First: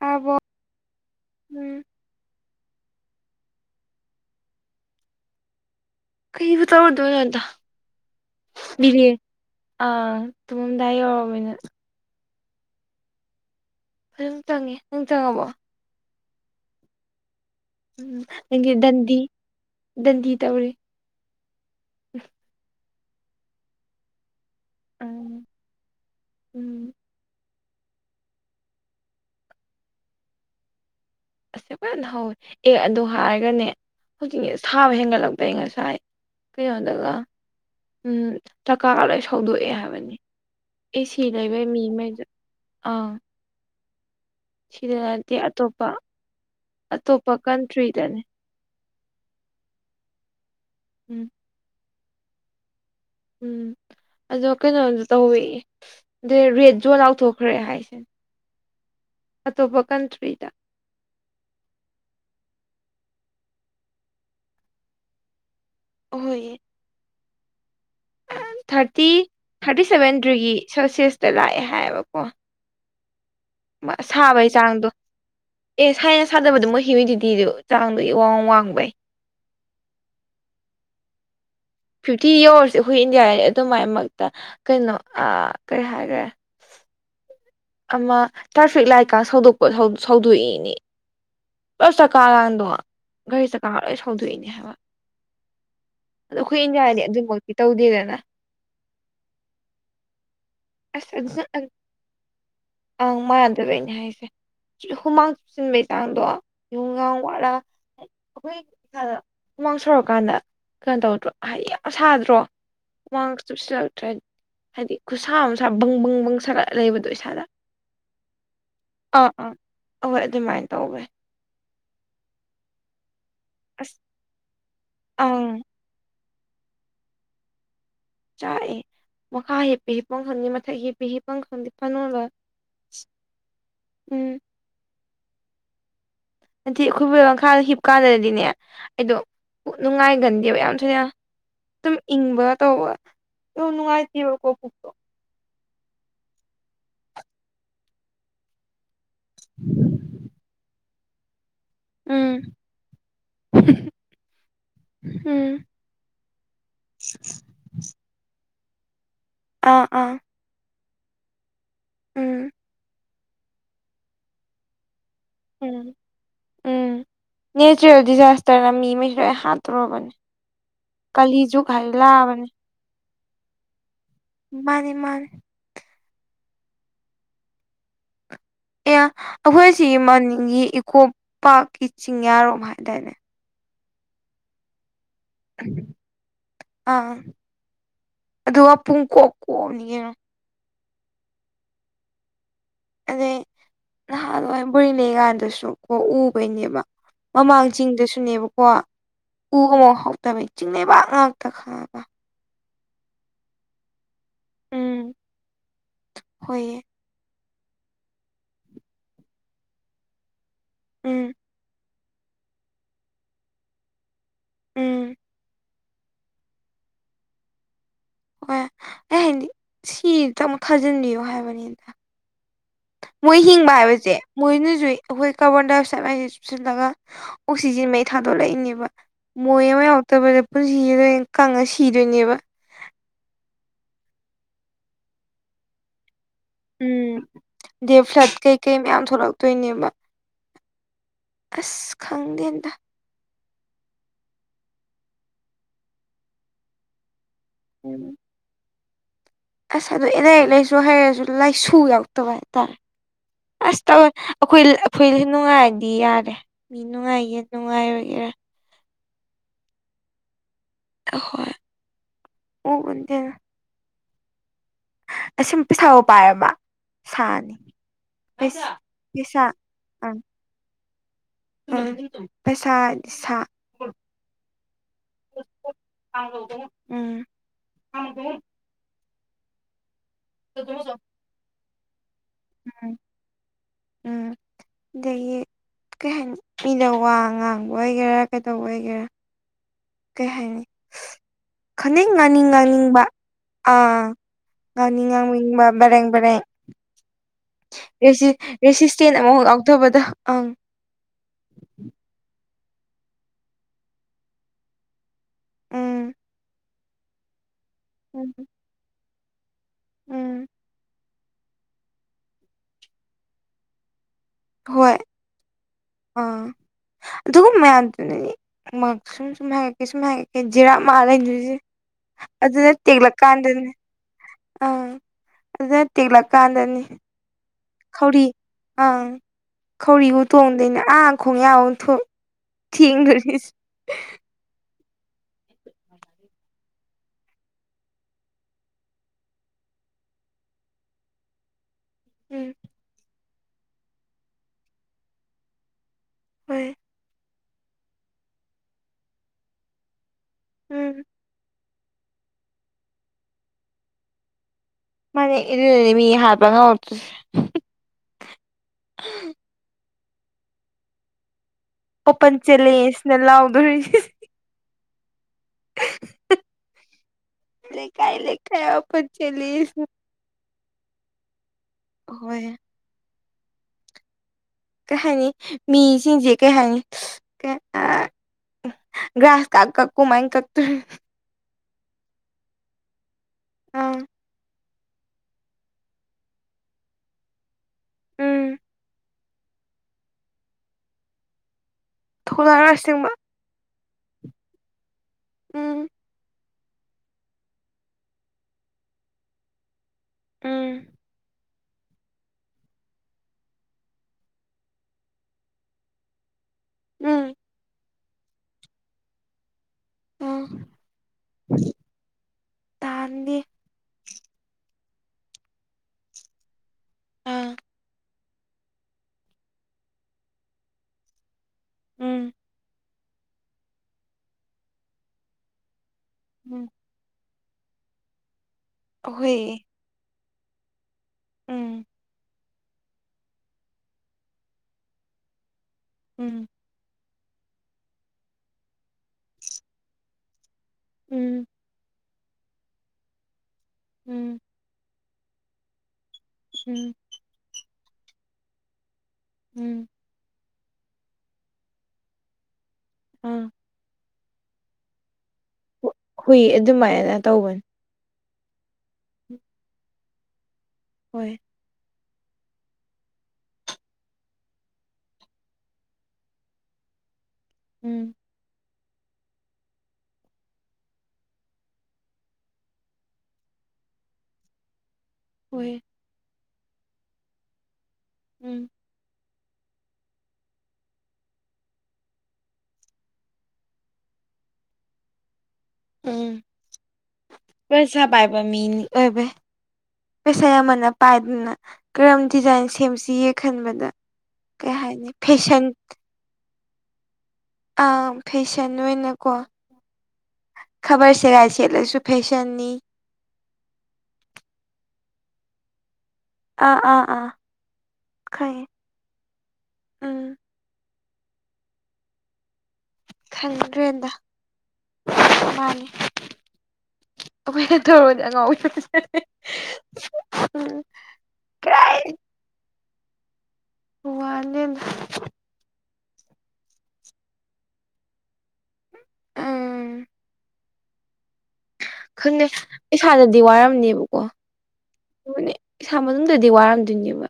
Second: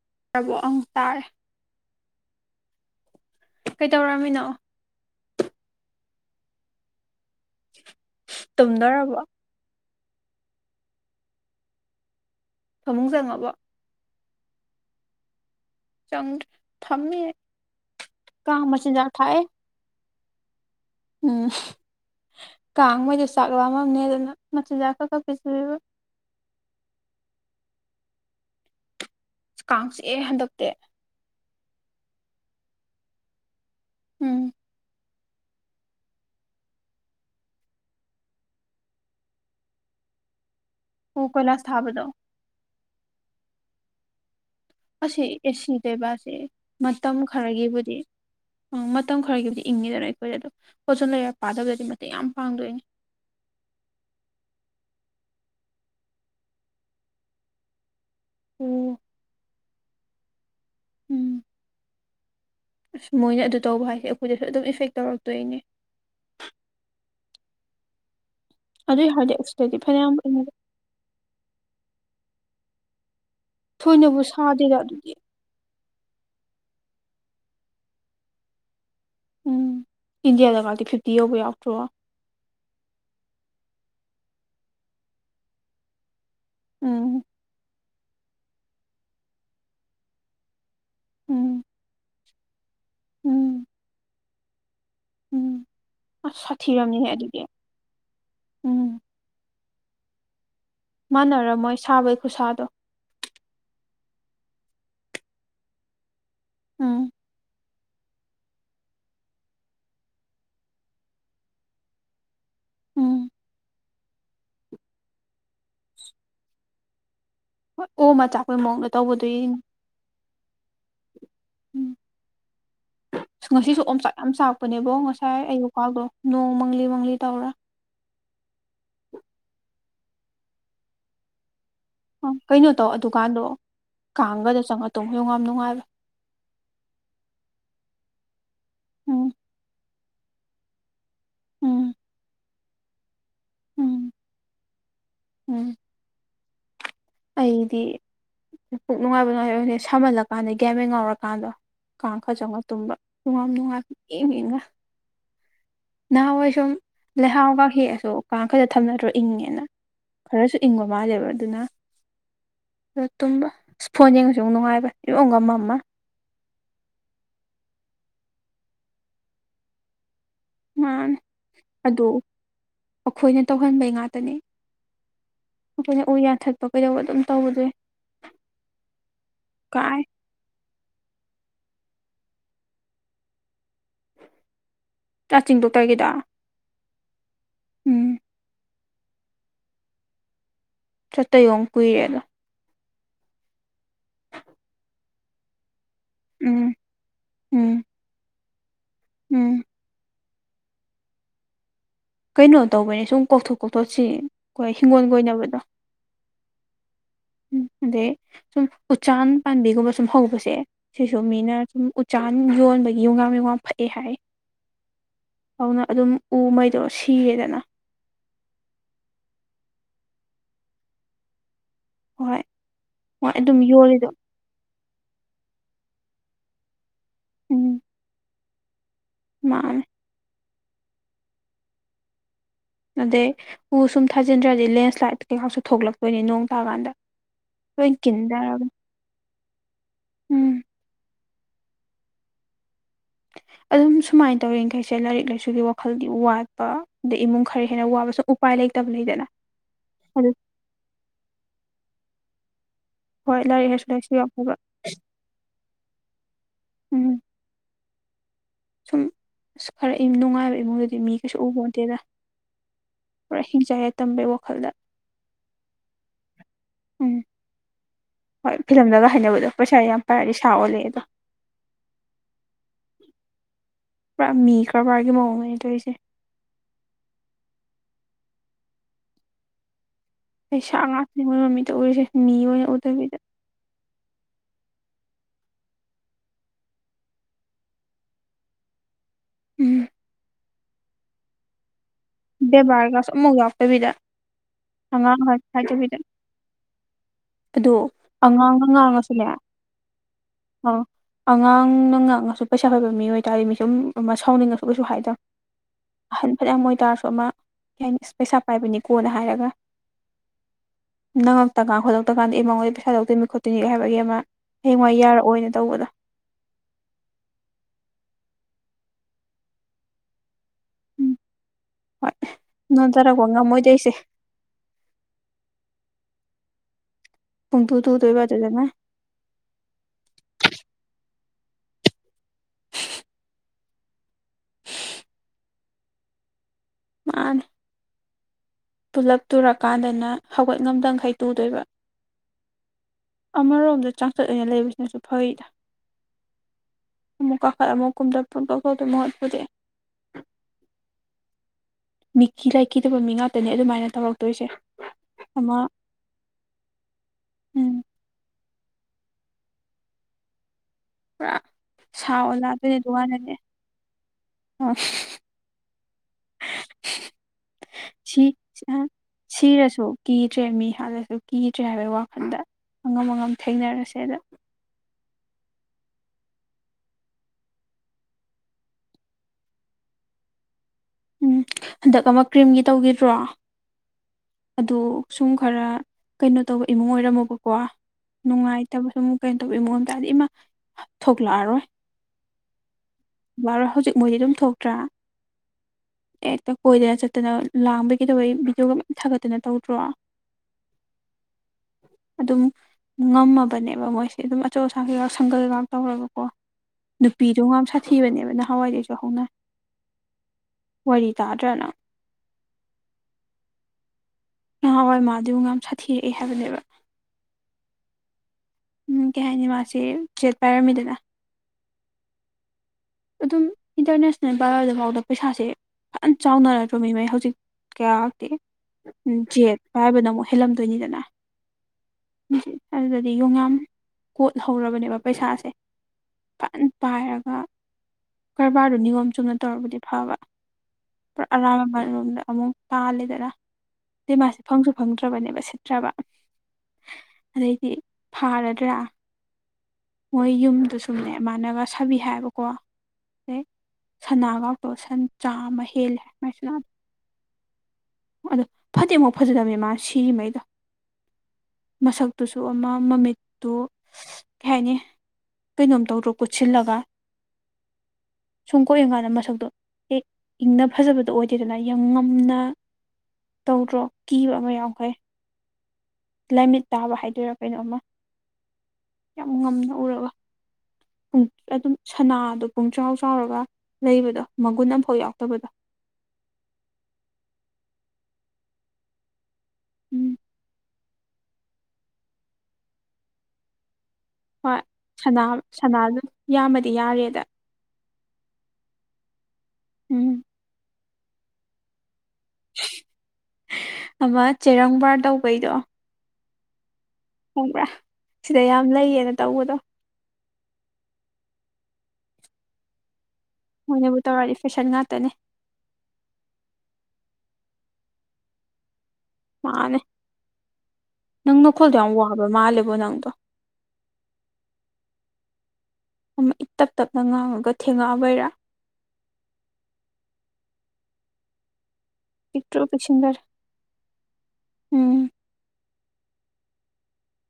ꯇꯥꯔꯕꯣ ꯇꯕꯣ ꯑꯪ ꯇꯥꯔ ꯎꯝ ꯀꯩꯗꯧꯔꯛꯝꯃꯤꯅꯣ ꯀꯩꯕ ꯇꯧꯔꯗꯣ ꯌꯥ ꯇꯨꯝꯗꯔꯕꯣ ꯑꯥ ꯇꯨꯡꯗꯏꯃꯤꯅ ꯐꯃꯨꯡ ꯆꯪꯉꯕ ꯝ ꯆꯪꯉꯦ ꯅꯪ ꯆꯪꯉꯕꯣ ꯆꯪ ꯊꯃꯤ ꯎꯝ ꯅꯪ ꯗꯟꯗꯤ ꯗꯟꯗꯤ ꯇꯧꯔꯤ ꯎꯝ ꯀꯥꯡꯉꯩꯗꯨ ꯆꯥꯛꯂꯥꯃꯝꯅꯦ ꯑꯗꯨꯅ ꯃꯆꯖ ꯀ ꯀ ꯎꯝ ꯀꯁꯤꯕꯤꯕ ꯎꯝ ꯀꯥꯡ ꯆꯤꯑꯦ ꯍꯟꯗꯛꯇꯤ ꯑꯁ ꯐꯖꯅ ꯍꯧꯋꯦ ꯑꯦ ꯑꯗꯨꯗ ꯍꯥꯏꯔꯒꯅꯦ ꯎꯝ ꯍꯧꯖꯤꯛꯁ ꯁꯥꯕ ꯍꯦꯟꯒꯠꯂꯄ ꯩ ꯉꯁꯥꯏ ꯀ ꯌꯣꯗꯒ ꯎꯝ ꯆꯀꯥꯔꯒ ꯂꯣꯏ ꯁꯧꯗꯣꯛꯑꯦ ꯍꯥꯏꯕꯅꯤ ꯑꯦ ꯁꯤ ꯑꯣ ꯀꯣꯏꯂꯥꯁ ꯂꯩꯕꯩ ꯊꯥꯕꯗꯣ ꯃꯤꯉꯩꯗ ꯑꯥ ꯁꯤꯗ ꯑꯁꯤ ꯅꯠꯇꯦ ꯑꯦꯁꯤ ꯑꯇꯣꯞꯄ ꯇꯦꯕꯥꯁꯦ ꯃꯇꯝ ꯑꯇꯣꯞꯄ ꯈꯔꯒꯤꯕꯨꯗꯤ ꯀꯟꯇ꯭ꯔꯤꯗꯅꯦ ꯎ ꯃꯇꯝ ꯈꯔꯒꯤꯕꯨꯗꯤ ꯏꯪꯉꯤꯗꯅ ꯑꯩꯈꯣꯏꯗ ꯑꯗꯨ ꯄꯣꯠꯁꯣ ꯎꯝ ꯂꯩꯔ ꯄꯥꯗꯕꯗꯗꯤ ꯃꯇꯦꯡ ꯌꯥꯝ ꯄꯥꯡꯗꯣꯏꯅꯦ ꯎꯝ ꯑꯗꯣ ꯀꯩꯅꯣꯗꯣ ꯇꯧꯋ ꯑꯗꯩ ꯔꯦꯠ ꯖꯣꯟ ꯂꯥꯎꯊꯣꯛꯈ꯭ꯔꯦ ꯍꯥꯏꯁꯦꯅꯦ ꯎꯝ ꯇꯕꯀꯥꯟ ꯇ꯭ꯔꯤꯗ ꯎꯝ ꯑꯁ ꯃꯣꯏꯅ ꯑꯗꯨ ꯇꯧꯕ ꯍꯥꯏꯁꯦ ꯑꯩꯈꯣꯏꯗꯁꯨ ꯑꯗꯨꯝ ꯏꯐꯦꯛ ꯇꯧꯔꯛꯇꯣꯏꯅꯦ ꯍꯍꯣꯏ ꯊꯥꯔꯇꯤ ꯑꯗꯨꯏ ꯍꯥꯏꯔꯗꯤ ꯑꯁꯤꯗꯗꯤ ꯊꯥꯔꯇꯤ ꯐꯅꯌꯥꯝ ꯁꯚꯦꯟ ꯗꯤꯔꯤ ꯁꯦꯜꯁꯤꯌꯁꯇ ꯂꯥꯛꯑꯦ ꯍꯥꯏꯌꯦꯕꯀꯣ ꯊꯣꯏꯅꯕꯨ ꯁꯥꯕꯩ ꯁꯥꯗꯦꯗ ꯆꯥꯡꯗꯣ ꯑꯗꯨꯗꯤ ꯑꯦ ꯁꯥꯏꯅ ꯁꯥꯥꯟꯗꯅꯕꯗꯨ ꯃꯣꯏ ꯍꯤꯌꯨꯃꯤꯗꯤꯇꯤꯗꯨ ꯆꯥꯡꯗꯣ ꯋꯥꯡ ꯋꯥꯡꯕꯩ ꯎꯝ ꯏꯟꯗꯤꯌꯥꯗ ꯃꯥꯇꯤ ꯐꯤꯐꯇꯤ ꯌꯧꯕ ꯌꯥꯎ ꯐꯤꯐꯇꯤ ꯌꯌꯥꯔꯁꯦ ꯑꯩꯈꯣꯏ ꯏꯟꯗꯤꯌꯥꯅꯤ ꯑꯗꯨꯃꯥꯏꯅꯃꯛꯇ ꯀꯩꯅꯣ ꯀꯔꯤ ꯍꯥꯏꯈ꯭ꯔꯦ ꯎꯝ ꯑꯃ ꯇ꯭ꯔꯥꯐꯤꯛ ꯂꯥꯏꯠꯀ ꯁꯧꯗꯣꯛꯄ ꯁꯧꯗꯣꯛꯏꯅꯦ ꯎꯝ ꯆꯀꯥꯀꯥꯟꯗꯣ ꯒꯥꯔꯤ ꯎꯝ ꯆꯀꯥ ꯂꯣꯏ ꯁꯧꯗꯣꯛꯏꯅꯦ ꯍꯥꯏꯕ ꯑ ꯎꯝ ꯑꯁ ꯑꯩꯈꯣꯏ ꯏꯟꯗꯤꯌꯥꯗꯤ ꯁꯥꯊꯤꯔꯝꯅꯤꯍꯦ ꯑꯗꯨꯗꯤ ꯑꯗꯨꯃꯛꯇꯤ ꯇꯧꯗꯦꯗꯅ ꯑꯁ ꯑꯗꯨ ꯃꯅꯔ ꯃꯣꯏ ꯁ ꯑꯪ ꯃꯥꯟꯅꯗꯕꯩꯅꯦ ꯍꯥꯏꯁꯦ ꯍꯨꯃꯥꯡ ꯆꯨꯞꯁꯤꯟꯕꯩ ꯆꯥꯡꯗꯣ ꯏ ꯉ ꯎꯝ ꯋꯥꯂ ꯑꯩꯈꯣꯏ ꯏꯁꯥꯗ ꯍꯃꯥꯡ ꯁꯨꯔꯛꯀꯥꯟꯗ ꯀꯩꯅꯣ ꯇꯧꯗ꯭ꯔꯣ ꯍꯥꯏꯗꯤ ꯌꯥꯝ ꯁꯥꯗ꯭ꯔꯣ ꯎꯝ ꯋꯥꯥꯡ ꯆꯨꯞꯁꯤꯜꯂꯛꯇ꯭ꯔꯦ ꯍꯥꯏꯗꯤ ꯈꯨꯠꯁꯥ ꯑꯃꯁꯥ ꯕꯪ ꯕꯪ ꯕꯪ ꯁꯥꯜꯂꯛꯑ ꯂꯩꯕꯗꯣ ꯏꯁꯥꯗ ꯍꯣꯏ ꯑꯣ ꯃꯆꯥꯄꯩ ꯃꯑꯣꯡꯗ ꯑꯥ ꯇꯧꯕꯗꯣꯅꯤ ꯑꯥ ꯑꯍꯣꯏ ꯑꯗꯨꯃꯥꯏꯅ ꯇꯧꯋꯦ ꯎꯝ ꯑ ꯉꯁꯤꯁꯨ ꯑꯁ ꯑꯆꯥꯛ ꯌꯥꯝ ꯆꯥꯛꯄꯅꯦꯕꯣ ꯉꯁꯥꯏ ꯑꯪ ꯑꯌꯨꯛꯀꯗꯣ ꯅꯣꯡ ꯃꯪꯂꯤ ꯃꯪꯂꯤ ꯇꯧꯔ ꯄꯦꯍꯤ ꯄꯣꯡꯈꯟꯅꯤ ꯃꯊꯛꯒꯤ ꯄꯦꯍꯤ ꯄꯪꯈꯣꯟ ꯑ ꯀꯩꯅꯣ ꯇꯧ ꯑꯗꯨꯀꯥꯟꯗꯣ ꯎꯝ ꯀꯥꯡꯒꯗ ꯆꯪꯉꯛꯇꯣ ꯍꯌꯡ ꯌꯥꯝ ꯅꯨꯡꯉꯥꯏꯕ ꯁꯟꯊꯤ ꯑꯩꯈꯣꯏꯕꯨ ꯃꯈꯈꯥꯗ ꯍꯤꯞꯀꯥꯟꯗꯔꯗꯤꯅꯦ ꯑꯩꯗꯣ ꯎꯝ ꯅꯨꯡꯉꯥꯏꯒꯟꯗꯦꯕ ꯌꯥꯝ ꯊꯣꯏꯅ ꯎꯝ ꯑꯗꯨꯝ ꯏꯪꯕ ꯇꯧꯧꯕ ꯎꯝ ꯅꯨꯡꯉꯥꯏꯇꯕꯀꯣꯛꯇꯣ ꯎꯝ ꯑꯩꯗꯤ ꯄꯨꯛ ꯅꯨꯡꯉꯥꯏꯕ ꯅꯨꯡꯉꯥꯏꯅꯦ ꯁꯝꯍꯜꯂ ꯀꯥꯟꯗ ꯒꯦꯝꯃꯦꯟ ꯉꯥꯎꯔꯀꯥꯟꯗꯣ ꯀꯥꯡ ꯈꯔ ꯎꯝ ꯆꯪꯉ ꯇꯨꯝꯕ ꯅꯨꯡꯉꯝ ꯅꯨꯡꯉꯥ ꯌꯦꯡ ꯌꯦꯡꯒ ꯎꯝ ꯅꯍꯥꯟꯋꯥꯏ ꯁꯨꯝ ꯂꯩꯍꯥꯎꯒ ꯍꯦꯛꯛꯑꯁꯨ ꯀꯥꯡ ꯀꯗ ꯊꯝꯅꯗ꯭ꯔꯣ ꯏꯪꯉꯦꯅ ꯑꯥ ꯑꯥ ꯈꯔꯁꯨ ꯏꯪꯕ ꯃꯥꯜꯂꯦꯕ ꯑꯗꯨꯅ ꯎꯝ ꯑꯗ ꯇꯨꯝꯕ ꯐꯣꯟ ꯌꯦꯡꯉꯁꯨ ꯑꯃꯨ ꯅꯨꯡꯉꯥꯏꯕ ꯏꯔꯣꯡꯒ ꯑꯃꯝꯃ ꯎꯝ ꯗꯤ ꯆꯁꯅ ꯃꯤ ꯃ ꯍꯥꯇꯔꯣꯕꯅꯦ ꯃꯥꯅꯦ ꯀꯂꯤꯖꯣꯛ ꯈꯥꯏꯂ ꯑꯗꯨ ꯃꯅꯤ ꯑꯩꯈꯣꯏꯅ ꯇꯧꯍꯟꯕꯩ ꯉꯥꯛꯇ ꯃꯥꯅꯤ ꯃꯥ ꯑꯩꯈꯣꯏꯅ ꯎ ꯌꯥꯟꯊꯠꯄ ꯀꯩꯗꯧꯕ ꯑꯗꯨꯝ ꯇꯧꯕꯗꯏ ꯑꯦ ꯑꯩꯈꯣꯏꯁꯤ ꯃꯅꯤꯡꯒꯤ ꯏꯀꯣ ꯄꯥꯔꯛꯀꯤ ꯆꯤꯡꯌꯥꯔꯣꯝ ꯍꯥꯏꯇꯥꯔꯅꯦ ꯆꯥꯛ ꯆꯤꯡ ꯗꯣꯛꯇꯔꯒꯤꯗ ꯑꯥ ꯑꯗꯨ ꯑ ꯄꯨꯡ ꯀꯣꯛ ꯀꯣꯛꯅꯤꯌꯦ ꯆꯠꯇꯌꯣ ꯀꯨꯏꯔꯦꯗ ꯑꯗ ꯂꯕꯔꯤ ꯂꯩ ꯀꯥꯟꯗꯁꯨ ꯀꯣ ꯎꯝ ꯎꯈꯩꯅꯦꯕ ꯃꯃꯥꯡ ꯎꯝ ꯆꯤꯡꯗꯁꯨꯅꯦꯕꯀꯣ ꯎ ꯎꯝ ꯑꯃ ꯍꯥꯎ ꯇꯃꯤꯛ ꯆꯤꯡ ꯂꯩꯕꯥꯛ ꯉꯥꯛꯇ ꯈꯥꯕ ꯀꯩꯅꯣ ꯇꯧꯕꯅꯦ ꯁꯨꯝ ꯀꯧꯊꯣꯛ ꯀꯧꯊꯣꯛꯁꯤ ꯑꯩꯈꯣꯏ ꯎꯝ ꯍꯤꯡꯒꯣꯜꯒꯣꯏꯅꯕꯗꯣ ꯍꯣꯏꯌꯦ ꯎꯝ ꯑꯗꯩ ꯁꯨꯝ ꯎꯥꯟ ꯄꯥꯟꯝꯕꯤꯒꯨꯝꯕ ꯁꯨꯝ ꯍꯧꯕꯁꯦ ꯁꯤꯁꯨ ꯎꯝ ꯃꯤꯅ ꯁꯨꯝ ꯆꯥ ꯑꯗꯨꯝ ꯌꯣꯟꯕꯒꯤ ꯌꯣꯡꯉꯝ ꯌꯣꯡꯉꯝ ꯐꯛꯑꯦ ꯍꯥꯏ ꯎꯝ ꯍꯧꯅ ꯑꯗꯨꯝ ꯎꯉꯩꯗꯣ ꯁꯤꯔꯦꯗꯅ ꯍꯣꯏ ꯑꯩ ꯍꯥꯏꯗꯤ ꯁꯤꯇꯪ ꯈꯥꯖꯤꯟꯕꯤꯌꯣ ꯍꯥꯏꯕꯅꯤꯗ ꯍꯣꯏ ꯃꯣꯏ ꯑꯗꯨꯝ ꯍꯤꯡꯕ ꯌꯣꯜꯂꯤꯗꯣ ꯍꯥꯏꯕꯁꯦ ꯃꯣꯏꯅꯁꯨ ꯑꯩꯈꯣꯏ ꯀꯥꯔꯕꯣꯟꯗꯥꯏ ꯑꯣꯛꯁꯥꯏꯠ ꯃꯥꯏꯁꯦ ꯆꯨꯞꯁꯤꯜꯂꯒ ꯎꯝ ꯑꯣꯛꯁꯤꯖꯦꯟ ꯃꯩ ꯊꯥꯗꯣꯛꯂꯛꯏꯅꯦꯕ ꯃꯣꯏ ꯃꯥꯅꯦ ꯑꯃ ꯌꯥꯎꯇꯕꯗ ꯄꯨꯟꯁꯤꯖꯤ ꯀꯪꯉꯥ ꯁꯤꯗꯣꯏꯅꯦꯕ ꯑꯗꯩ ꯎꯝ ꯁꯨꯝ ꯊꯥꯖꯤꯟꯗ꯭ꯔꯥꯗꯤ ꯂꯦꯟꯁ꯭ꯂꯥꯏꯠ ꯀꯩꯀꯥꯁꯨ ꯊꯣꯛꯂꯛꯇꯣꯏꯅꯤ ꯅꯣꯡ ꯇꯥꯀꯥꯟꯗ ꯎꯝ ꯂꯣꯏ ꯗꯦ ꯐ꯭ꯂꯠ ꯀꯤꯟꯊꯔꯒ ꯀꯩꯀꯩ ꯃꯌꯥꯝ ꯊꯣꯛꯂꯛꯇꯣꯏꯅꯦꯕ ꯎꯝ ꯑꯁ ꯈꯪꯗꯦꯗ ꯑꯗꯨꯝ ꯁꯨꯃꯥꯏꯅ ꯇꯧꯔꯤꯡ ꯈꯩꯁꯦ ꯂꯥꯏꯔꯤꯛ ꯂꯥꯏꯁꯨꯒꯤ ꯋꯥꯈꯜꯗꯤ ꯋꯥꯠꯄ ꯑꯗꯩ ꯏꯃꯨꯡ ꯈꯔ ꯍꯦꯟꯅ ꯋꯥꯕꯁꯨ ꯎꯄꯥꯏ ꯂꯩꯇꯕ ꯂꯩꯗꯅ ꯑꯁ ꯑꯗꯨ ꯑꯦꯅꯦꯛ ꯂꯩꯁꯨ ꯍꯩꯔꯁꯨ ꯂꯩꯏꯁꯨ ꯌꯥꯎꯛꯇꯕ ꯍꯥꯏꯇꯥꯔꯦ ꯍꯣꯏ ꯂꯥꯏꯔꯤꯛ ꯑꯁ ꯂꯥꯏꯁꯨ ꯇꯧꯋꯦ ꯂꯥꯏꯁꯨ ꯌꯥꯝ ꯐꯕ ꯑꯈꯣꯏ-ꯑꯈꯣꯏ ꯍꯦꯟꯅ ꯅꯨꯡꯉꯥꯏꯔꯗꯤ ꯌꯥꯔꯦ ꯃꯤ ꯎꯝ ꯅꯨꯡꯉꯥꯏꯒꯦꯔꯥ ꯅꯨꯡꯉꯥꯏꯔꯣꯏ ꯍꯔ [unintelligible] ꯁꯨꯝ ꯈꯔꯥ ꯏꯤꯡ ꯅꯨꯡꯉꯥꯏꯕ ꯏꯃꯨꯡ ꯏꯃꯨꯡꯗꯗꯤ ꯃꯤ ꯀꯩꯁꯨ ꯍꯣꯏ ꯎꯄꯣꯟꯇꯦꯗ ꯄꯨꯔꯥ ꯍꯤꯡꯆꯥꯥꯏ ꯌꯥꯏꯇꯝꯕꯩ ꯋꯥꯈꯜꯗ ꯑꯁꯤꯝ ꯄꯤꯁꯥꯕꯨ ꯄꯥꯏꯔꯕ ꯎꯝ ꯁꯥꯅꯤ ꯍꯣꯏ ꯐꯤꯂꯝꯗꯒ ꯍꯥꯏꯅꯕꯗꯣ ꯄꯩꯁꯥ ꯌꯥꯝ ꯑꯪ ꯄꯥꯏꯔꯗꯤ ꯁꯥ ꯑꯣꯜꯂꯦ ꯑꯦꯗꯣ ꯎꯝ ꯄꯩꯁꯥ ꯁꯥ ꯀꯔꯕꯥ꯭ꯔꯒꯤ ꯃꯑꯣꯡꯅꯦ ꯑꯩꯅ ꯇꯧꯔꯤꯁꯦ ꯍꯕꯨꯣ [unintelligible] ꯄꯩꯁꯥ ꯉꯥꯛꯇꯅꯦ ꯃꯣꯏ ꯃꯥꯇꯤꯠꯇ ꯎꯔꯤꯁꯦ ꯃꯤ ꯑꯣꯏꯅ ꯎꯝ ꯎꯗꯕꯤꯗ ꯎꯝ ꯑꯗꯒꯤ ꯀꯩ ꯍꯥꯏꯅꯤ ꯃꯤꯗ ꯋꯥ ꯉꯥꯡꯕ ꯑꯣꯏꯒꯦꯔꯥ ꯀꯩꯗꯧꯕ ꯑꯣꯏꯒꯦꯔꯥ ꯀꯩ ꯍꯥꯏꯅꯤ ꯈꯅꯤꯡ ꯉꯥꯡꯅꯤꯡ-ꯉꯥꯡꯅꯤꯡꯕ ꯕꯦꯕꯥꯔꯒꯁꯨ ꯑꯃꯨꯛ ꯌꯥꯎꯗꯕꯤꯗ ꯑꯥ ꯑꯉꯥꯡ ꯉꯥꯅꯤꯡ-ꯉꯥꯅꯤꯡꯕ ꯍꯥꯏꯗꯕꯤꯗ ꯕꯦꯔꯦꯡ-ꯕꯦꯔꯦꯡ ꯑꯗꯣ ꯑꯉꯥꯡꯅ ꯔꯦꯁꯤ-ꯔꯦꯔꯤꯁꯇꯦꯟ ꯉꯥꯡꯉꯁꯨꯅꯦ ꯑꯃꯨꯛ ꯂꯧꯎꯊꯥꯕꯗ ꯑꯪ ꯑꯉꯥꯡꯅ ꯉꯥꯡꯉꯥꯁꯨ ꯄꯩꯁꯥ ꯄꯥꯏꯕ ꯃꯤ ꯑꯣꯏꯇꯥꯥꯔꯗꯤ ꯑꯗꯨꯝ ꯑꯃ ꯁꯥꯎꯅꯤꯡꯉꯥꯁꯨ ꯀꯩꯁꯨ ꯍꯥꯏꯗꯝꯅꯦ ꯎꯝ ꯑꯍꯟ ꯐꯥꯅꯥꯌꯥꯝ ꯑꯣꯏꯇꯥꯔꯥꯁꯨ ꯑꯃ ꯍꯦꯡꯏ ꯄꯩꯁꯥ ꯎꯝ ꯄꯥꯏꯕꯅꯤꯀꯣꯅ ꯍꯥꯏꯔꯒ ꯎꯝ ꯅꯪꯉꯛꯇꯀꯥꯟ ꯍꯣꯠꯂꯛꯇꯀꯥꯟꯗ ꯏꯃꯨꯡꯒꯣ ꯄꯩꯁꯥ ꯂꯧꯗꯣꯏꯅꯤ ꯈꯣꯠꯇꯣꯏꯅꯤ ꯍꯥꯏꯕꯒꯤ ꯑꯃ ꯍꯣꯏ ꯍꯌꯦꯡꯋꯥꯏ ꯌꯥꯔꯛꯑꯣꯏꯅ ꯇꯧꯕꯗꯣ ꯑꯥ ꯑꯗꯨꯒ ꯃꯌꯥꯝꯗꯨꯅꯅꯤ ꯃꯥꯉꯛ ꯁꯨꯝ-ꯁꯨꯝ ꯍꯥꯏꯈꯤ ꯁꯨꯝ ꯍꯥꯏꯒꯠꯈꯤ ꯖꯤꯔꯥꯞ ꯃꯥꯜꯂꯦ ꯎꯝ ꯍꯣꯏ ꯑꯗꯨꯅ ꯅꯣꯟꯊꯔꯛꯄ ꯇꯤꯂꯛꯀꯥꯟꯗꯅꯦ ꯉꯝꯃꯣꯏꯗꯣꯏꯁꯦ ꯑꯥ ꯑꯗꯨꯅ ꯇꯦꯛꯂꯛ ꯀꯥꯟꯗꯅꯤ ꯄꯨꯡꯇꯨ ꯈꯧꯔꯤ ꯇꯨꯗꯣꯏꯕ ꯑꯗꯨꯗꯅ ꯑꯪ ꯈꯧꯔꯤ ꯎꯇꯣꯡꯗꯩꯅꯦ ꯑꯥ ꯈꯣꯡꯉꯥ ꯎꯊꯨꯡ ꯊꯦꯡꯗꯣꯏꯁꯤ ꯄꯨꯜꯂꯞ ꯇꯨꯔꯛꯀꯥꯟꯗꯅ ꯍꯧꯒꯠ ꯉꯝꯗꯈꯩ ꯇꯨꯗꯣꯏꯕ ꯎꯝ ꯑꯃꯔꯣꯝꯗ ꯆꯥꯛꯆꯠ ꯑꯣꯏꯅ ꯂꯩꯕꯁꯤꯅꯁꯨ ꯐꯩꯗ ꯍꯣꯏ ꯑꯃꯨꯛ ꯀꯥꯈꯠ ꯑꯃꯨꯛ ꯀꯨꯝꯗ ꯄꯩꯝꯇꯧ ꯇꯧꯗꯣꯏ ꯃꯍꯨꯠꯄꯗꯤ ꯎꯝ ꯃꯤꯀꯤ ꯂꯥꯏꯀꯤꯗꯕ ꯃꯤ ꯉꯥꯛꯇꯅꯦ ꯑꯗꯨꯃꯥꯏꯅ ꯇꯧꯔꯛꯇꯣꯏꯁꯦ ꯃꯥꯅꯦ ꯑꯃ ꯏꯗꯨꯅꯅꯦ ꯃꯤ ꯍꯥꯠꯄ ꯉꯝꯃꯛ ꯇꯣꯏꯁꯦ ꯎꯝ ꯄꯨꯔꯥ ꯁꯥ ꯑꯣꯄꯟ ꯑꯣꯜꯂꯛꯑꯗꯣꯏꯅꯦ ꯆꯦꯂꯦꯟꯁꯅ ꯑꯗꯨꯀꯥꯟꯗꯅꯦ ꯂꯥꯎꯗꯣꯏꯁꯤꯁ [inaudible] ꯂꯩꯀꯥꯏ-ꯂꯩꯀꯥꯏ ꯑꯣꯄꯟ ꯆꯦꯂꯦꯟꯖꯅ ꯁꯤꯔꯥꯁꯨ ꯀꯤꯗ꯭ꯔꯦ ꯃꯤ ꯍꯥꯜꯂꯁꯨ ꯀꯤꯗ꯭ꯔꯦ ꯍꯥꯏꯕ ꯋꯥꯈꯜꯗ ꯍꯣꯏ ꯑꯉꯝ-ꯑꯉꯝ ꯊꯦꯡꯅꯔꯁꯦꯗ ꯀꯩ ꯍꯥꯏꯅꯤ ꯃꯤꯁꯤꯡꯖꯦ ꯀꯩ ꯍꯥꯏꯅꯤ ꯒ꯭ꯔꯥꯁ ꯀꯥꯛ ꯀꯛꯃꯥꯏ ꯀꯛꯇꯣꯏ ꯎꯝ ꯍꯟꯗꯛ ꯑꯃ ꯀ꯭ꯔꯤꯝꯒꯤ ꯇꯧꯒꯤꯗ꯭ꯔꯣ ꯑꯪ ꯑꯗꯨꯗ ꯁꯨꯝ ꯈꯔ ꯀꯩꯅꯣ ꯇꯧꯕ ꯏꯃꯨꯡ ꯑꯣꯏꯔꯝꯃꯣꯕꯀꯣ ꯎꯝ ꯅꯨꯡꯉꯥꯏꯇꯕ ꯁꯨꯝ ꯀꯩꯅꯣ ꯇꯧꯕꯤ ꯏꯃꯉꯣꯟ ꯇꯥꯔꯗꯤ ꯏꯃ ꯊꯣꯛꯂꯛꯑꯔꯣꯏ ꯊꯂꯥꯔꯁꯤꯡꯕ ꯊꯣꯛꯂꯛꯑꯔꯣꯏ ꯍꯧꯖꯤꯛ ꯃꯣꯏꯗꯤ ꯑꯗꯨꯝ ꯊꯣꯛꯇ꯭ꯔꯥ ꯎꯝ ꯍꯦꯛꯇ ꯀꯣꯏꯗꯅ ꯆꯠꯇꯅ ꯂꯥꯡꯕꯒꯤꯗꯧꯕꯩ ꯚꯗꯤꯑꯣꯒ ꯊꯥꯒꯠꯇꯅ ꯇꯧꯗ꯭ꯔꯣ ꯎꯝ [inaudible] ꯑꯗꯨꯝ ꯉꯝꯃꯕꯅꯦꯕ ꯃꯣꯏꯁꯦ ꯑꯗꯨꯝ ꯑꯆꯧ ꯑꯁꯥ ꯀꯩꯒꯥꯛ ꯁꯪꯒꯜꯒꯥꯛ ꯇꯧꯔꯕꯀꯣ ꯎꯝ ꯅꯨꯄꯤꯗꯣ ꯉꯥ ꯁꯥꯊꯤꯕꯅꯦꯕ ꯅꯍꯥꯟꯋꯥꯏꯗꯒꯤꯩꯁꯨ ꯍꯧꯅ ꯎꯝ ꯋꯥꯔꯤ ꯇꯥꯗ꯭ꯔꯅ ꯇꯥꯍꯟꯗꯦ ꯉꯍꯥꯟꯋꯥꯏ ꯃꯥꯗꯨ ꯌꯥꯝ ꯁꯥꯊꯤꯔꯛꯑꯦ ꯍꯥꯏꯕꯅꯦꯕ ꯑꯥ ꯎꯝ ꯀꯩ ꯍꯥꯏꯅꯤ ꯃꯥꯁꯦ ꯁꯦꯠ ꯄꯥꯏꯔꯝꯃꯤꯗꯅ ꯎꯝ ꯑꯗꯨꯝ ꯏꯟꯇꯔꯅꯦꯁꯅꯦꯜ ꯕꯔꯗꯐꯥꯎꯗ ꯄꯩꯁꯥꯁꯦ ꯐꯅ ꯎꯝ ꯆꯥꯎꯅꯔꯗ꯭ꯔꯕ ꯃꯤ ꯃꯩ ꯍꯧꯖꯤꯛ ꯀꯌꯥꯇꯦ ꯎ ꯑꯩꯈꯣꯏ ꯦꯠ ꯄꯥꯏꯕꯅ ꯑꯃꯨꯛ ꯍꯦꯜꯂꯝꯗꯣꯏꯅꯤꯗꯅ ꯎꯝ ꯑꯗꯨꯗꯗꯤ ꯌꯣꯡꯌꯥ ꯀꯣꯠꯍꯧꯔꯕꯅꯦꯕ ꯄꯩꯁꯥꯁꯦ ꯎꯝ ꯐꯅ ꯄꯥꯏꯔꯒ ꯀꯔꯕꯥꯔꯗꯨ ꯅꯤꯌꯣꯝ ꯆꯨꯝꯅ ꯇꯧꯔꯕꯗꯤ ꯐꯕ ꯄꯨꯔꯥ ꯑꯔꯥ ꯎꯝ ꯑꯃ ꯂꯣꯝꯗ ꯑꯃꯨꯛ ꯀꯥꯜꯂꯤꯗꯅ ꯁꯤ ꯃꯥꯁꯦ ꯎꯝ ꯐꯪꯁꯨ ꯐꯪꯗ꯭ꯔꯕꯅꯦꯕ ꯁꯤꯠꯇ꯭ꯔꯕ ꯎꯝ ꯑꯗꯩꯗꯤ ꯐꯔꯗ꯭ꯔꯥ ꯎꯝ ꯃꯣꯏ ꯌꯨꯝꯗꯨ ꯁꯨꯝꯅꯦꯃꯥꯟꯅꯒ ꯁꯥꯕꯤ ꯍꯥꯏꯕꯀꯣ ꯑꯩ ꯑꯥ ꯁꯅꯥꯒꯥꯎꯇꯣꯛ ꯁꯟ ꯆꯥꯝꯃ ꯍꯦꯜꯂꯦ ꯃꯥꯏ ꯍꯨꯏ ꯁꯅꯥꯗꯣ ꯑꯗꯨꯃꯥꯏꯅ ꯇꯧꯕꯅꯤ ꯑꯗꯣ ꯐꯠꯇꯦ ꯃꯨꯛ ꯐꯖꯂꯝꯕꯅꯦ ꯃꯥ ꯁꯤꯔꯤꯉꯩꯗꯣ ꯍꯣꯏ ꯃꯁꯛꯇꯨꯁꯨ ꯑꯃ ꯃꯃꯤꯛꯇꯨ ꯀꯩ ꯍꯥꯏꯅꯤ ꯀꯩꯅꯣꯝ ꯇꯧꯗ꯭ꯔꯣ ꯀꯣꯠꯁꯤꯜꯂꯒ ꯎꯝ ꯨꯀꯣꯛ ꯌꯦꯡꯀꯥꯟꯗ ꯃꯁꯛꯇꯣ ꯍꯦꯛ ꯏꯪꯅ ꯐꯖꯕꯗꯣ ꯑꯣꯏꯗꯦꯗꯅ ꯌꯥꯝ ꯉꯝꯅ ꯇꯧꯗ꯭ꯔꯣ ꯀꯤꯕ ꯑꯃ ꯌꯥꯎꯈꯩ ꯍꯣꯏ ꯂꯥꯏꯃꯤꯠ ꯇꯥꯕ ꯍꯥꯏꯗꯣꯏꯔꯥ ꯀꯩꯅꯣꯝꯃ ꯎꯝ ꯌꯥꯝ ꯉꯝꯅ ꯎꯔꯒ ꯑꯗꯨꯝ ꯁꯅꯥꯗꯣ ꯄꯨꯡꯆꯥꯎ ꯆꯥꯎꯔꯒ ꯂꯩꯕꯗꯣ ꯃꯒꯨꯟ ꯑꯃꯝꯐꯥꯎ ꯌꯥꯎꯗꯕꯗꯣ ꯎꯝ ꯄꯩꯁꯥ ꯄꯥꯏꯕ ꯃꯤ ꯑꯣꯏꯕ ꯎꯝ ꯄꯩꯁꯥ ꯌꯥꯝꯃꯟꯅ ꯄꯥꯏꯗꯅ ꯀꯔꯝ ꯗꯤꯖꯥꯏꯟ ꯁꯦꯝꯁꯤꯒ ꯈꯟꯕꯗ ꯀꯩ ꯍꯥꯏꯅꯤ ꯍꯣꯏ ꯐꯦꯁꯟ ꯁꯅꯥꯗꯨ ꯌꯥꯝꯃꯗꯤ ꯌꯥꯔꯦꯗ ꯑ ꯐꯦꯁꯟ ꯑꯣꯏꯅꯀꯣ ꯎꯝ ꯈꯕꯔ ꯁꯦꯒꯥꯏꯁꯤꯂ ꯁ ꯑꯃ ꯆꯦꯔꯪꯕꯥꯔ ꯇꯧꯕꯩꯗꯣ ꯑꯥ ꯑꯥ ꯑꯥ ꯈꯣꯡꯕ꯭ꯔꯥ ꯁꯤꯗ ꯌꯥꯝ ꯈꯪꯉꯦ ꯂꯩꯌꯦꯅ ꯇꯧꯕꯗꯣ ꯎꯝ ꯃꯣꯏꯅꯕꯨ ꯈꯪꯗ꯭ꯔꯦꯟꯗ ꯇꯧꯔꯗꯤ ꯐꯦꯁꯟ ꯉꯥꯛꯇꯅꯦ ꯃꯥꯅꯦ ꯑꯩꯈꯣꯏ ꯍ ꯇꯧꯔꯣꯅꯦ ꯑꯉꯥꯡ ꯑꯣꯏ ꯃꯥꯅꯦ ꯅꯪ ꯅꯈꯣꯜꯗꯣ ꯌꯥꯝ ꯋꯥꯕ ꯃꯥꯜꯂꯦꯕꯣ ꯅꯪꯗꯣ ꯋꯥꯂꯤꯟ ꯏ ꯇꯞ ꯇꯞꯅ ꯉꯥꯡꯉꯒ ꯊꯦꯡꯉꯛꯑꯕꯩꯔꯥ ꯎꯝ ꯈꯪꯉꯦ ꯄꯤꯛꯇ꯭ꯔꯨ ꯄꯤꯛꯁꯤꯟꯈꯔꯦ ꯏꯁꯥꯗꯗꯤ ꯎꯝ ꯋꯥꯔꯝꯅꯦꯕꯀꯣꯅꯦ ꯏꯁꯥ ꯃꯅꯨꯡ ꯑꯗꯨꯗꯤ ꯋꯥꯔꯝꯗꯣꯏꯅꯦꯕ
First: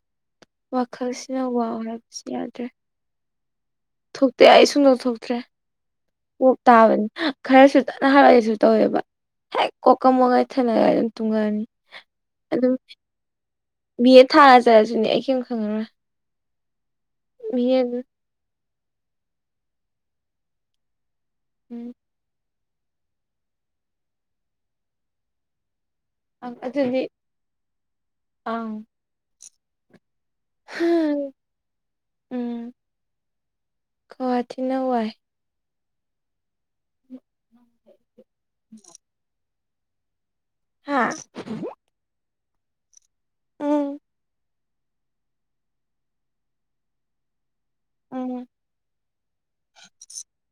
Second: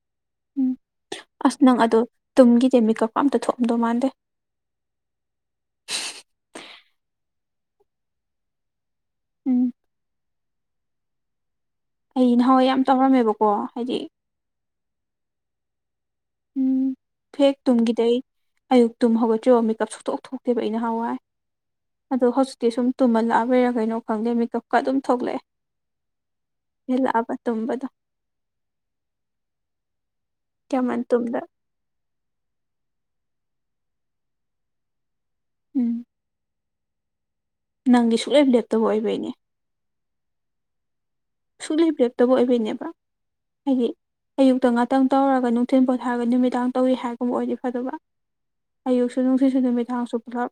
ꯎꯝ ꯋꯥꯈꯜꯁꯤꯅ ꯑꯁ ꯋꯥꯎ ꯅꯪ ꯑꯗꯣ ꯍꯥꯏꯕꯁꯨ ꯌꯥꯗ꯭ꯔꯦ ꯇꯨꯝꯒꯤꯗꯦ ꯃꯤꯀꯞꯀ ꯑꯝꯇ ꯊꯣꯛꯑꯝꯗꯧ ꯃꯥꯟꯗꯦ ꯊꯣꯛꯇꯦ ꯑꯩ ꯁꯨꯝꯗꯧ ꯊꯣꯛꯇ꯭ꯔꯦ ꯀꯣꯛ ꯇꯥꯕꯅꯤ ꯈꯔꯁꯨ ꯇꯠꯅ ꯍꯥꯔꯛꯒꯁꯨ ꯇꯧꯋꯦꯕ ꯍꯦꯛ ꯎꯝ ꯀꯣꯛꯀꯝ ꯃꯣꯛꯉꯥꯏ ꯊꯅꯒ ꯑꯗꯨꯝ ꯇꯨꯡꯉꯛꯑꯅꯤ ꯑꯩ ꯅꯍꯥꯟꯋꯥꯏ ꯑꯗꯨꯝ ꯌꯥꯝ ꯇꯧꯔꯝꯃꯦꯕꯀꯣ ꯍꯥꯏꯗꯤ ꯕꯤ ꯑꯦꯗ ꯊꯥꯖꯠꯂꯁꯨꯅꯦ ꯑꯩ ꯀꯩꯝ ꯈꯪꯉꯔꯣꯏ ꯎꯝ ꯐꯦꯛ ꯕꯤ ꯑꯦ ꯇꯨꯡꯒꯤꯗ ꯑꯌꯨꯛꯛꯇꯨꯝ ꯍꯧꯒꯠꯇ꯭ꯔꯤꯣ ꯃꯦꯀꯞ ꯁꯣꯛꯇꯣꯛ ꯊꯣꯛꯇꯦꯕ ꯏ ꯅꯍꯥꯟꯋꯥꯏ ꯎꯝ ꯑꯗꯣ ꯍꯧꯖꯤꯛ ꯇꯦ ꯁꯨꯝ ꯇꯨꯝꯍꯜꯂꯥꯛꯑꯕꯣꯏꯔꯥ ꯀꯩꯅꯣ ꯈꯪꯗꯦ ꯃꯦꯀꯞꯀ ꯑꯗꯨꯝ ꯊꯣꯛꯂꯛꯑꯦ ꯑꯗꯨꯗꯤ ꯍꯂꯥꯛꯑꯕ ꯇꯝꯕꯗꯣ ꯑꯪ ꯀꯃꯟ ꯇꯨꯝꯗ ꯀꯋꯥ ꯅꯧ ꯋꯥꯏ ꯎꯝ ꯅꯪꯗꯤ ꯁꯨꯛꯂꯩꯞ ꯂꯦꯞꯇꯕ ꯑꯣꯏꯕꯩꯅꯦ ꯍꯥꯥ ꯁꯨꯛꯂꯩꯕꯤꯔꯛꯇꯕ ꯑꯣꯏꯕꯩꯅꯦꯕ ꯎꯝ ꯍꯥꯏꯗꯤ ꯑꯌꯨ ꯉꯥꯛꯇꯪ ꯇꯧꯔꯒ ꯅꯨꯡꯊꯤꯟ ꯄꯣꯊꯥꯔꯒ ꯅꯨꯃꯤꯗꯥꯡ ꯇꯧꯏꯤ ꯍꯥꯏꯒꯨꯝꯕ ꯑꯣꯏꯔꯤꯕ ꯐꯕ ꯎꯝ ꯑꯌꯨꯛꯁꯨ ꯅꯨꯡꯊꯠꯁꯨ ꯅꯨꯃꯤꯗꯥꯡꯁꯨ ꯄꯨꯜꯂꯞ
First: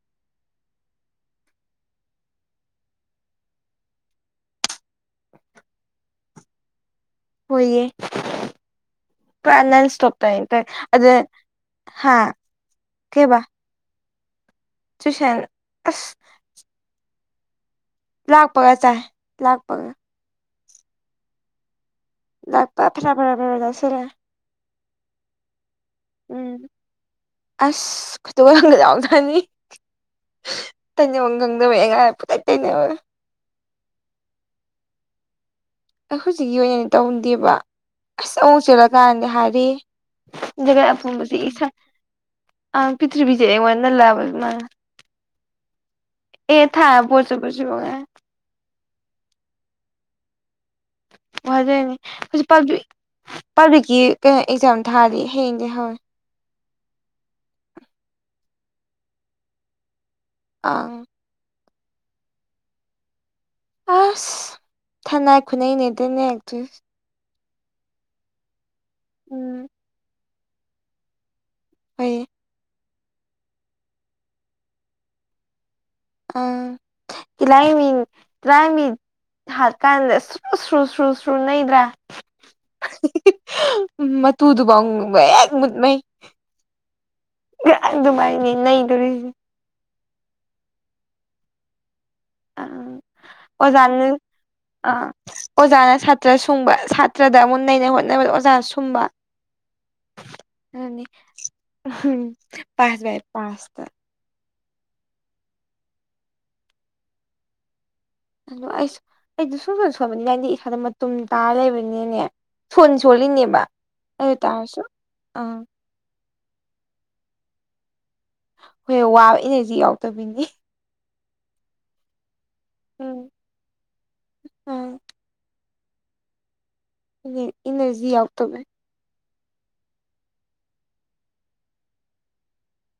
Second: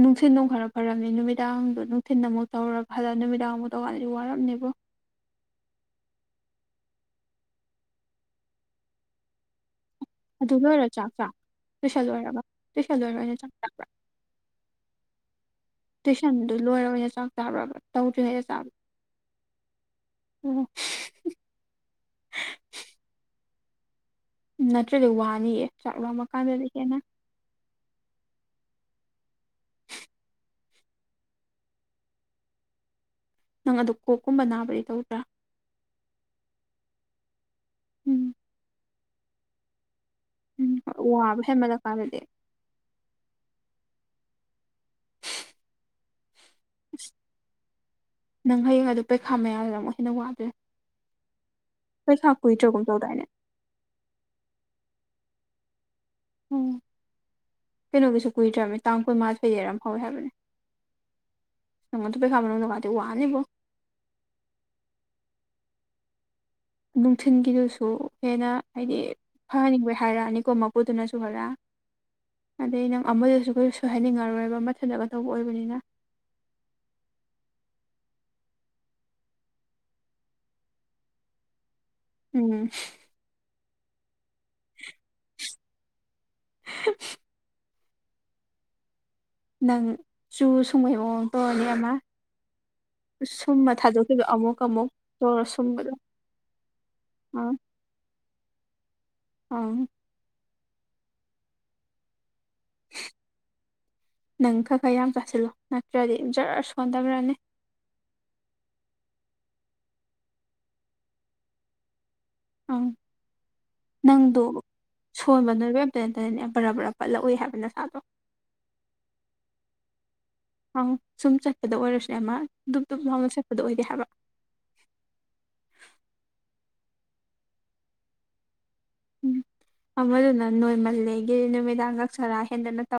ꯅꯨꯡꯊꯤꯟꯗꯣ ꯈꯔ ꯐꯔꯝꯃꯤ ꯅꯨꯃꯤꯗꯥꯡꯗꯣ ꯅꯨꯡꯊꯤꯟ ꯑꯃꯨꯛ ꯇꯧꯔ ꯐꯜꯂ ꯅꯨꯃꯤꯗꯥꯡꯃꯨ ꯇꯋꯥꯂꯤ ꯋꯥꯔꯔꯕꯅꯦꯕꯣ ꯍꯏꯌꯦ ꯀꯅ ꯑꯗꯨ ꯊꯞꯇꯇ ꯂꯣꯏꯔ ꯆꯥꯛ ꯑꯗ ꯆꯥ ꯇꯨꯏꯁꯟ ꯍꯥ ꯂꯣꯏꯔꯒ ꯇꯨꯏꯁꯟ ꯂꯣꯏꯔ ꯑꯣꯏꯅ ꯀꯦꯕ ꯆꯥꯛ ꯆꯥ ꯑꯁ ꯇꯨꯏꯁꯟꯗꯨ ꯂꯣꯏꯔ ꯑꯣꯏꯅ ꯆꯥꯛ ꯆꯥ꯭ꯔꯔꯕꯕꯥ ꯂꯥꯛꯄꯒ ꯆꯥꯏ ꯂꯥꯛꯄꯒ ꯎꯝ ꯂꯥꯛꯄ ꯐꯔꯥ ꯐꯔꯥ ꯐꯔꯁꯤꯦ ꯅꯠꯇ꯭ꯔꯗꯤ ꯋꯥꯅꯤꯌꯦ ꯆꯥꯛ ꯂꯣꯡꯃ ꯀꯥꯟꯗꯗꯤ ꯍꯦꯟꯅ ꯌꯥꯎꯗꯅꯤ ꯇꯩꯅ ꯋꯥꯪꯗ ꯃꯦꯉ ꯇ ꯅꯪ ꯑꯗꯨ ꯀꯣꯛꯀꯨꯝꯕ ꯅꯥꯕꯗꯤ ꯇꯧꯗ꯭ꯔꯥ ꯑꯩ ꯍꯧꯖꯤꯛꯀꯤ ꯑꯣꯏꯅꯗꯤ ꯇꯧꯟꯗꯦꯕ ꯎꯝ ꯑꯁ ꯑꯃꯨꯛ ꯆꯠꯂꯀꯥꯟꯗ ꯍꯥꯏꯔꯦ ꯎꯝ ꯖꯒꯥ ꯑꯄꯣꯕꯁꯤ ꯋꯥꯕ ꯏꯁꯥ ꯍꯦꯟꯃꯜꯂꯀꯥꯟꯗꯗꯤ ꯑ ꯄ꯭ꯔꯤꯊ꯭ꯤꯕꯤꯗꯦ ꯑꯩꯉꯣꯟꯅ ꯍꯃ ꯑꯦ ꯊ ꯄꯣꯆꯦ ꯄꯆ ꯅꯪ ꯍꯌꯦꯡ ꯄꯩꯈꯥ ꯃꯌꯥꯗ ꯑꯃꯨꯛ ꯍꯦꯟꯅ ꯋꯥꯗ꯭ꯔꯦ ꯑꯣꯖꯩꯅꯦ ꯍꯧꯖꯤꯛ ꯇꯧꯗꯥꯏꯅꯦ ꯄꯥꯕ꯭ꯂꯤꯛꯀꯤ ꯀꯩꯅꯣ ꯑꯦꯛꯖꯥꯝ ꯊꯥꯔꯗꯤ ꯍꯌꯦꯡꯗꯤ ꯍꯧꯔꯦ ꯎꯝ ꯀꯩꯅꯣꯒꯤꯁꯨ ꯀꯨꯏꯗ꯭ꯔꯕꯅꯤ ꯇꯥꯡ ꯀꯨꯟꯃꯥꯊꯣꯏ ꯌꯦꯔ ꯑꯃ ꯐꯥꯎꯋꯦ ꯍꯥꯏꯕꯅꯦ ꯑꯥ ꯁꯉꯅ ꯊ ꯄꯩ ꯈꯥꯕꯅꯗꯤ ꯋꯥꯅꯤꯕꯣ ꯑꯁ ꯊꯅꯥꯏ ꯈꯨꯅꯩ ꯅꯗꯅꯦꯛꯇ ꯊꯤꯟꯒꯤꯗꯨꯁꯨ ꯍꯦꯟꯅ ꯍꯥꯏꯗꯤ ꯎꯝ ꯐꯍꯟꯅꯤꯡꯕꯩ ꯍꯥꯏꯔꯛꯑꯅꯤꯀꯣ ꯃꯄꯨꯗꯨꯅꯁꯨ ꯍꯜꯂꯛꯑ ꯍꯣꯏ ꯑꯗꯩ ꯅꯪ ꯑꯃꯗꯁꯨ ꯀ ꯁꯣꯏ ꯍꯥꯏꯅꯤꯡꯉꯔꯣꯏꯕ ꯃꯊꯟꯇꯀꯗꯧꯕ ꯑꯣꯏꯕꯅꯤꯅ ꯑꯥ ꯇꯂꯥꯏ ꯃꯤ ꯇꯔꯥꯏ ꯃꯤ ꯊꯠꯀꯥꯟꯗꯨ ꯁꯨ ꯁꯨ ꯁꯨ ꯅꯩꯗ꯭ꯔꯥ ꯎꯝ ꯎꯝ ꯃꯇꯨꯗꯨꯐꯥꯎꯕ ꯃꯨꯟꯃꯩ ꯑꯗꯨꯃꯥꯏꯅꯦ ꯅꯩꯗꯣꯔꯤꯁ ꯅꯪ ꯆꯨ ꯁꯨꯡꯍꯩ ꯃꯑꯣꯡ ꯇꯧꯔꯅꯦ ꯑꯃ ꯑ ꯁꯨꯝꯕ ꯑꯣꯂ ꯊꯥꯗꯣꯛꯈꯤꯕꯗꯣ ꯑꯃꯨꯛ ꯑꯃꯨꯛ ꯑꯥ ꯇꯧꯔ ꯁꯨꯝꯕꯗꯣ ꯑꯣꯖꯥꯅ ꯁꯥꯇ꯭ꯔ ꯁꯨꯡꯕ ꯁꯥꯇ꯭ꯔꯗ ꯑꯃꯨꯛ ꯅꯩꯅ ꯍꯣꯠꯅꯕꯗ ꯑꯣꯖꯥꯅ ꯁꯨꯝꯕ ꯑꯥ ꯑ ꯎꯝ ꯄꯥꯁ ꯏ ꯄꯥꯁꯇ ꯅꯪ ꯈꯔ ꯈꯔ ꯌꯥꯝ ꯆꯥꯁꯤꯜꯂꯣ ꯅꯠꯇ꯭ꯔꯗꯤ ꯏꯝ ꯖꯔ ꯁꯣꯟꯊꯈ꯭ꯔꯅꯤ ꯑꯗꯣ ꯑꯩꯁꯨ ꯑꯩꯗ ꯁꯣꯏ ꯁ ꯁꯣꯏꯕꯅꯤꯅꯗꯤ ꯏꯁꯥꯗ ꯃꯇꯨꯝ ꯇꯥꯔ ꯂꯩꯕꯅꯤꯅꯅꯦ ꯑꯪ ꯐꯣꯟ ꯁꯣꯜꯂꯤꯅꯦꯕ ꯑꯗꯨ ꯇꯥꯔꯁꯨ ꯑꯥ ꯑꯗꯨꯗꯅꯦ ꯔꯥ ꯕꯔꯥ ꯄꯠꯂꯛꯎꯏ ꯍꯥꯏꯕ ꯅꯁꯥꯗꯣ ꯍꯣꯏ ꯋꯥꯕ ꯏꯅꯦꯗꯤ ꯌꯥꯎꯗꯕꯤꯅꯤ ꯑꯪ ꯁꯨꯝ ꯆꯠꯄꯗ ꯑꯣꯏꯔꯁꯨꯅꯦ ꯑꯃ ꯗꯨꯞ ꯗꯨꯨꯞ ꯎꯝ ꯂꯥꯎꯅ ꯆꯠꯄꯗ ꯑꯣꯏꯗꯦ ꯍꯥꯏꯕ [inaudible] ꯑꯥ ꯏ ꯏꯪꯔꯖ ꯌꯥꯎ ꯇꯃꯦ ꯎꯝ ꯑꯃꯗꯨꯅ ꯅꯣꯏꯃꯜꯂꯦꯒꯤ ꯅꯨꯃꯤꯗꯥꯡ ꯀꯛꯁꯔꯥ ꯍꯦꯟꯗꯅ ꯇꯧ